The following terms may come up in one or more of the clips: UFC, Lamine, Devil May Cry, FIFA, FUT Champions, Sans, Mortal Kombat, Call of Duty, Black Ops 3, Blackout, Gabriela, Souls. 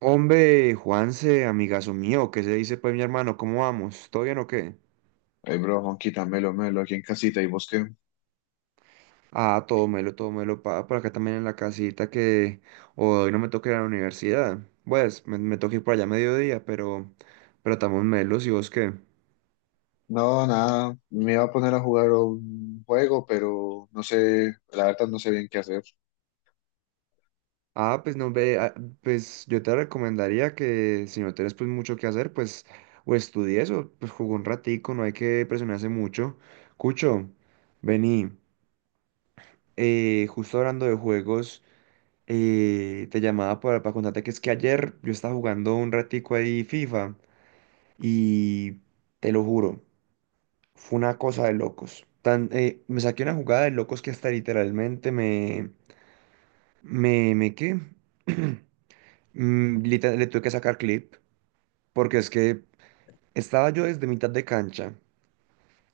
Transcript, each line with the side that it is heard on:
right: Hombre, Juanse, amigazo mío, ¿qué se dice pues mi hermano? ¿Cómo vamos? ¿Todo bien o qué?
left: Hey bro, Juanquita, melo, melo, aquí en casita, ¿y vos qué?
right: Ah, todo melo, pa, por acá también en la casita que hoy no me toca ir a la universidad. Pues me toca ir por allá a mediodía, pero estamos melos, ¿y vos qué?
left: No, nada, me iba a poner a jugar un juego, pero no sé, la verdad no sé bien qué hacer.
right: Ah, pues no ve, ah, pues yo te recomendaría que si no tienes pues mucho que hacer, pues o estudies o pues jugó un ratico, no hay que presionarse mucho. Cucho, vení, justo hablando de juegos. Te llamaba para contarte que es que ayer yo estaba jugando un ratico ahí FIFA y te lo juro, fue una cosa de locos. Tan, me saqué una jugada de locos que hasta literalmente me... me qué? Le tuve que sacar clip porque es que estaba yo desde mitad de cancha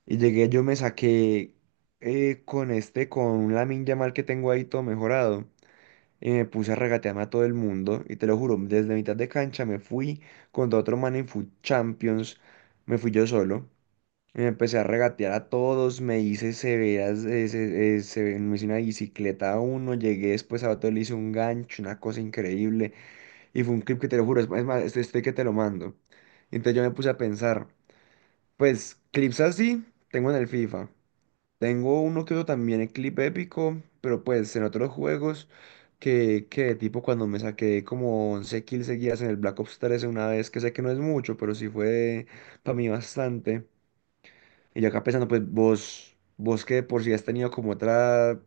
right: y llegué, yo me saqué con este, con la Lamine mal que tengo ahí todo mejorado. Me puse a regatearme a todo el mundo y te lo juro, desde mitad de cancha me fui contra otro man en FUT Champions, me fui yo solo, y me empecé a regatear a todos, me hice severas, me hice una bicicleta a uno, llegué después a otro, le hice un gancho, una cosa increíble, y fue un clip que te lo juro, es más, este estoy que te lo mando. Entonces yo me puse a pensar, pues clips así tengo en el FIFA. Tengo uno que otro también en clip épico, pero pues en otros juegos que tipo cuando me saqué como 11 kills seguidas en el Black Ops 3 una vez, que sé que no es mucho, pero sí fue para mí bastante. Y yo acá pensando, pues vos que de por sí has tenido como otra,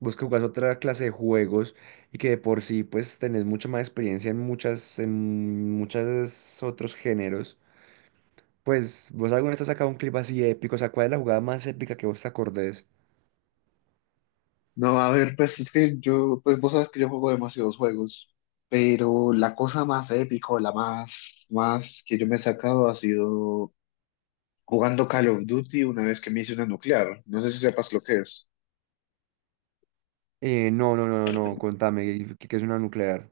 right: vos que jugás otra clase de juegos y que de por sí pues tenés mucha más experiencia en muchas, en muchos otros géneros. Pues vos alguna vez te has sacado un clip así épico, o sea, ¿cuál es la jugada más épica que vos te acordés?
left: No, a ver, pues pues vos sabes que yo juego demasiados juegos, pero la cosa más épico, la más, más que yo me he sacado ha sido jugando Call of Duty una vez que me hice una nuclear. No sé si sepas lo que es.
right: No, no, no, no, no, contame, qué es una nuclear?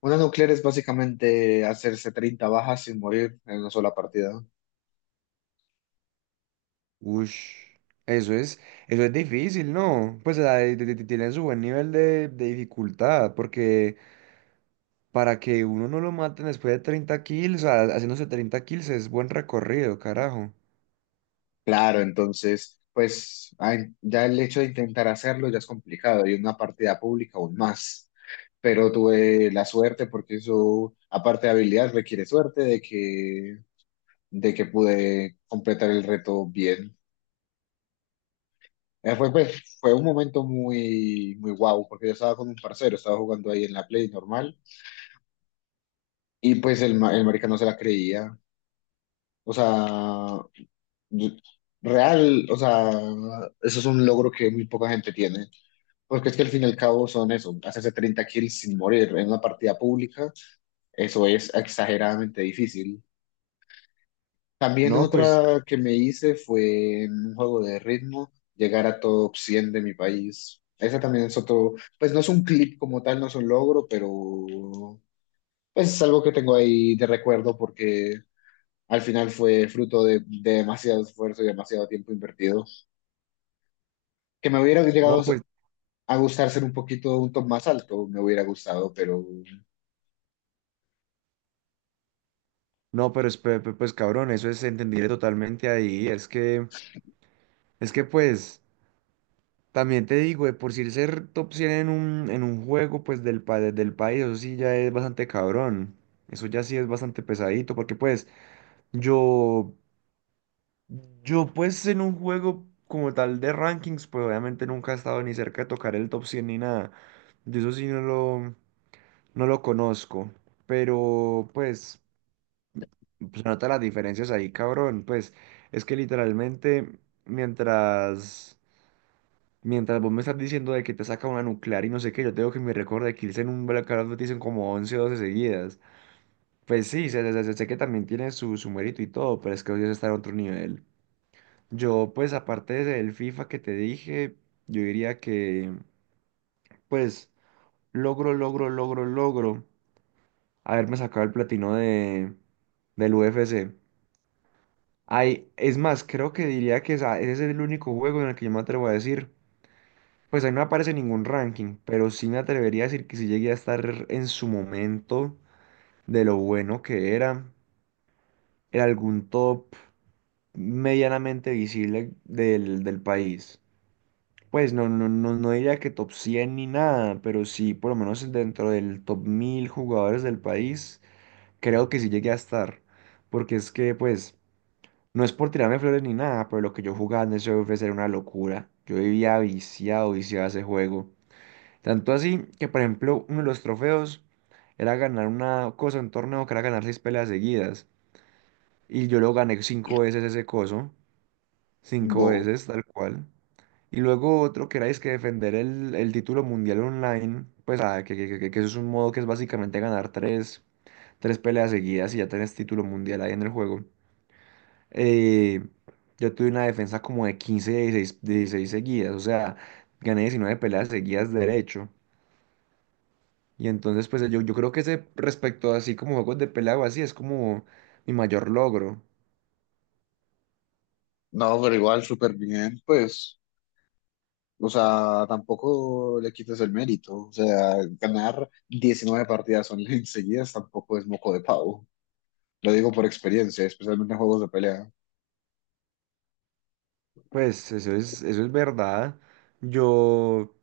left: Una nuclear es básicamente hacerse 30 bajas sin morir en una sola partida.
right: Ush, eso es, eso es difícil, ¿no? Pues o sea, tiene su buen nivel de dificultad, porque para que uno no lo maten después de 30 kills, o sea, haciéndose treinta kills es buen recorrido, carajo.
left: Claro, entonces, pues ay, ya el hecho de intentar hacerlo ya es complicado y una partida pública aún más. Pero tuve la suerte porque eso, aparte de habilidad, requiere suerte de que pude completar el reto bien. Pues, fue un momento muy, muy guau porque yo estaba con un parcero, estaba jugando ahí en la Play normal y pues el marica no se la creía. O sea, yo- real, o sea, eso es un logro que muy poca gente tiene. Porque es que al fin y al cabo son eso, hacerse 30 kills sin morir en una partida pública, eso es exageradamente difícil. También
right: No, pues,
left: otra que me hice fue en un juego de ritmo, llegar a top 100 de mi país. Esa también es otro, pues no es un clip como tal, no es un logro, pero pues es algo que tengo ahí de recuerdo porque al final fue fruto de demasiado esfuerzo y demasiado tiempo invertido. Que me hubiera
right: no,
left: llegado
right: pues,
left: a gustar ser un poquito un top más alto, me hubiera gustado, pero...
right: no, pero es, pues cabrón, eso es entendible totalmente ahí, es que pues... También te digo, de por si ser top 100 en un juego, pues del, del país, eso sí ya es bastante cabrón. Eso ya sí es bastante pesadito, porque pues yo, yo pues en un juego como tal de rankings, pues obviamente nunca he estado ni cerca de tocar el top 100 ni nada. Yo eso sí no lo conozco, pero pues se nota las diferencias ahí, cabrón. Pues es que literalmente mientras... Mientras vos me estás diciendo de que te saca una nuclear y no sé qué, yo tengo que me recuerdo de Kills en un Blackout dicen como 11 o 12 seguidas. Pues sí, sé que también tiene su mérito y todo, pero es que hoy está en otro nivel. Yo, pues, aparte del FIFA que te dije, yo diría que, pues, logro haberme sacado el platino de, del UFC. Ay, es más, creo que diría que ese es el único juego en el que yo me atrevo a decir. Pues ahí no aparece ningún ranking, pero sí me atrevería a decir que si llegué a estar en su momento de lo bueno que era, en algún top medianamente visible del, del país. Pues no, no, no, no diría que top 100 ni nada, pero sí por lo menos dentro del top 1000 jugadores del país, creo que sí llegué a estar. Porque es que, pues, no es por tirarme flores ni nada, pero lo que yo jugaba en ese ofrecer era una locura. Yo vivía viciado, viciado a ese juego. Tanto así que, por ejemplo, uno de los trofeos era ganar una cosa, un torneo que era ganar seis peleas seguidas. Y yo lo gané cinco veces ese coso, cinco
left: Bo.
right: veces, tal cual. Y luego otro que era es que defender el título mundial online, pues ah, que eso es un modo que es básicamente ganar tres peleas seguidas y ya tenés título mundial ahí en el juego. Eh, yo tuve una defensa como de 16 seguidas, o sea, gané 19 peleas seguidas derecho. Y entonces, pues yo creo que ese respecto así como juegos de pelea o así es como mi mayor logro.
left: No, pero igual súper bien, pues, o sea, tampoco le quites el mérito, o sea, ganar 19 partidas online seguidas tampoco es moco de pavo, lo digo por experiencia, especialmente en juegos de pelea.
right: Pues eso es verdad. Yo,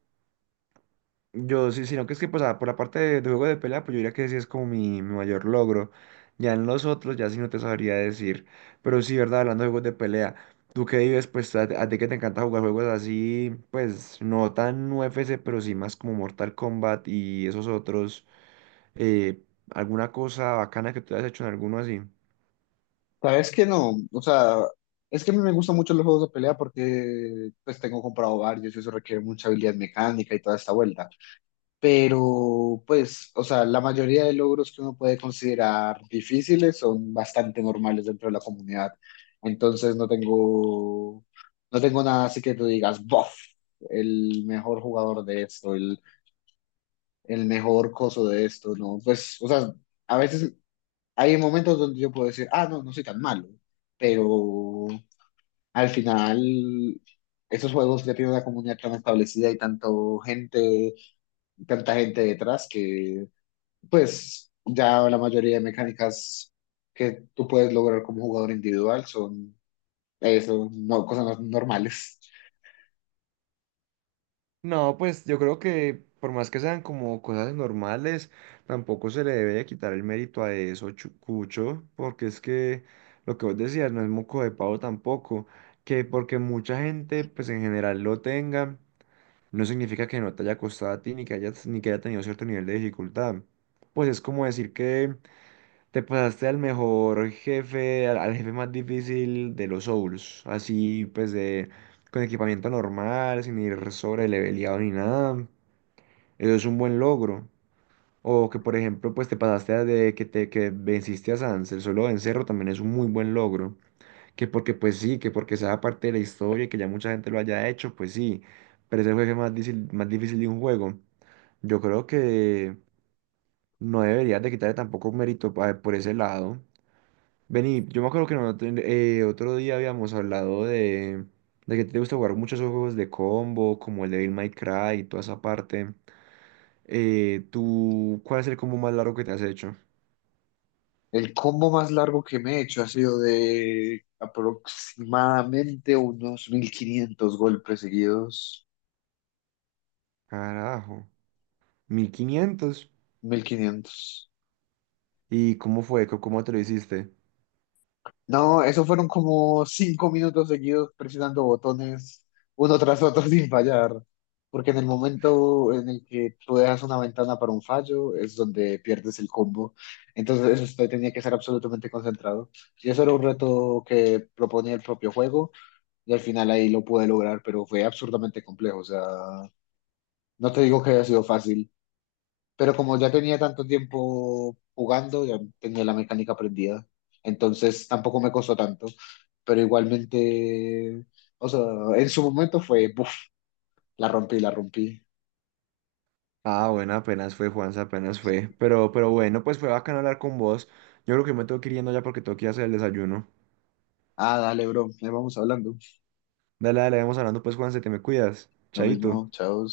right: yo sí, sino que es que pues ah, por la parte de juego de pelea, pues yo diría que sí es como mi mayor logro. Ya en los otros, ya sí no te sabría decir. Pero sí, verdad, hablando de juegos de pelea. Tú que vives, pues a ti que te encanta jugar juegos así, pues no tan UFC, pero sí más como Mortal Kombat y esos otros. eh, ¿Alguna cosa bacana que tú hayas hecho en alguno así?
left: Sabes que no, o sea, es que a mí me gustan mucho los juegos de pelea porque pues tengo comprado varios y eso requiere mucha habilidad mecánica y toda esta vuelta. Pero pues, o sea, la mayoría de logros que uno puede considerar difíciles son bastante normales dentro de la comunidad. Entonces no tengo nada así que tú digas, bof, el mejor jugador de esto, el mejor coso de esto, ¿no? Pues, o sea, a veces hay momentos donde yo puedo decir, ah, no, no soy tan malo, pero al final... Esos juegos ya tienen una comunidad tan establecida y tanto gente, tanta gente detrás que pues ya la mayoría de mecánicas que tú puedes lograr como jugador individual son eso, no, cosas normales.
right: No, pues yo creo que por más que sean como cosas normales, tampoco se le debe de quitar el mérito a eso, Cucho, porque es que lo que vos decías no es moco de pavo tampoco, que porque mucha gente pues en general lo tenga, no significa que no te haya costado a ti ni que hayas, ni que haya tenido cierto nivel de dificultad. Pues es como decir que te pasaste al mejor jefe, al, al jefe más difícil de los Souls. Así pues de con equipamiento normal, sin ir sobre leveleado ni nada. Eso es un buen logro. O que por ejemplo pues te pasaste a de que te que venciste a Sans, el solo vencerlo también es un muy buen logro. Que porque pues sí, que porque sea parte de la historia y que ya mucha gente lo haya hecho, pues sí. Pero es el jefe más difícil de un juego. Yo creo que no deberías de quitarle tampoco mérito por ese lado. Vení, yo me acuerdo que nosotros, otro día habíamos hablado de que te gusta jugar muchos juegos de combo, como el Devil May Cry y toda esa parte. ¿Tú cuál es el combo más largo que te has hecho?
left: El combo más largo que me he hecho ha sido de aproximadamente unos 1.500 golpes seguidos.
right: Carajo, 1500.
left: 1.500.
right: ¿Y cómo fue? Cómo te lo hiciste?
left: No, eso fueron como 5 minutos seguidos presionando botones uno tras otro sin fallar, porque en el momento en el que tú dejas una ventana para un fallo es donde pierdes el combo. Entonces esto tenía que ser absolutamente concentrado. Y eso era un reto que proponía el propio juego y al final ahí lo pude lograr, pero fue absurdamente complejo. O sea, no te digo que haya sido fácil, pero como ya tenía tanto tiempo jugando, ya tenía la mecánica aprendida. Entonces tampoco me costó tanto. Pero igualmente, o sea, en su momento fue, buf, la rompí, la rompí.
right: Ah, bueno, apenas fue, Juanza, apenas fue. Pero bueno, pues fue bacano hablar con vos. Yo creo que me tengo que ir yendo ya porque tengo que ir a hacer el desayuno.
left: Ah, dale, bro, ahí vamos hablando.
right: Dale, dale, vamos hablando pues, Juanza, te me cuidas.
left: Lo
right: Chaito.
left: mismo, chao.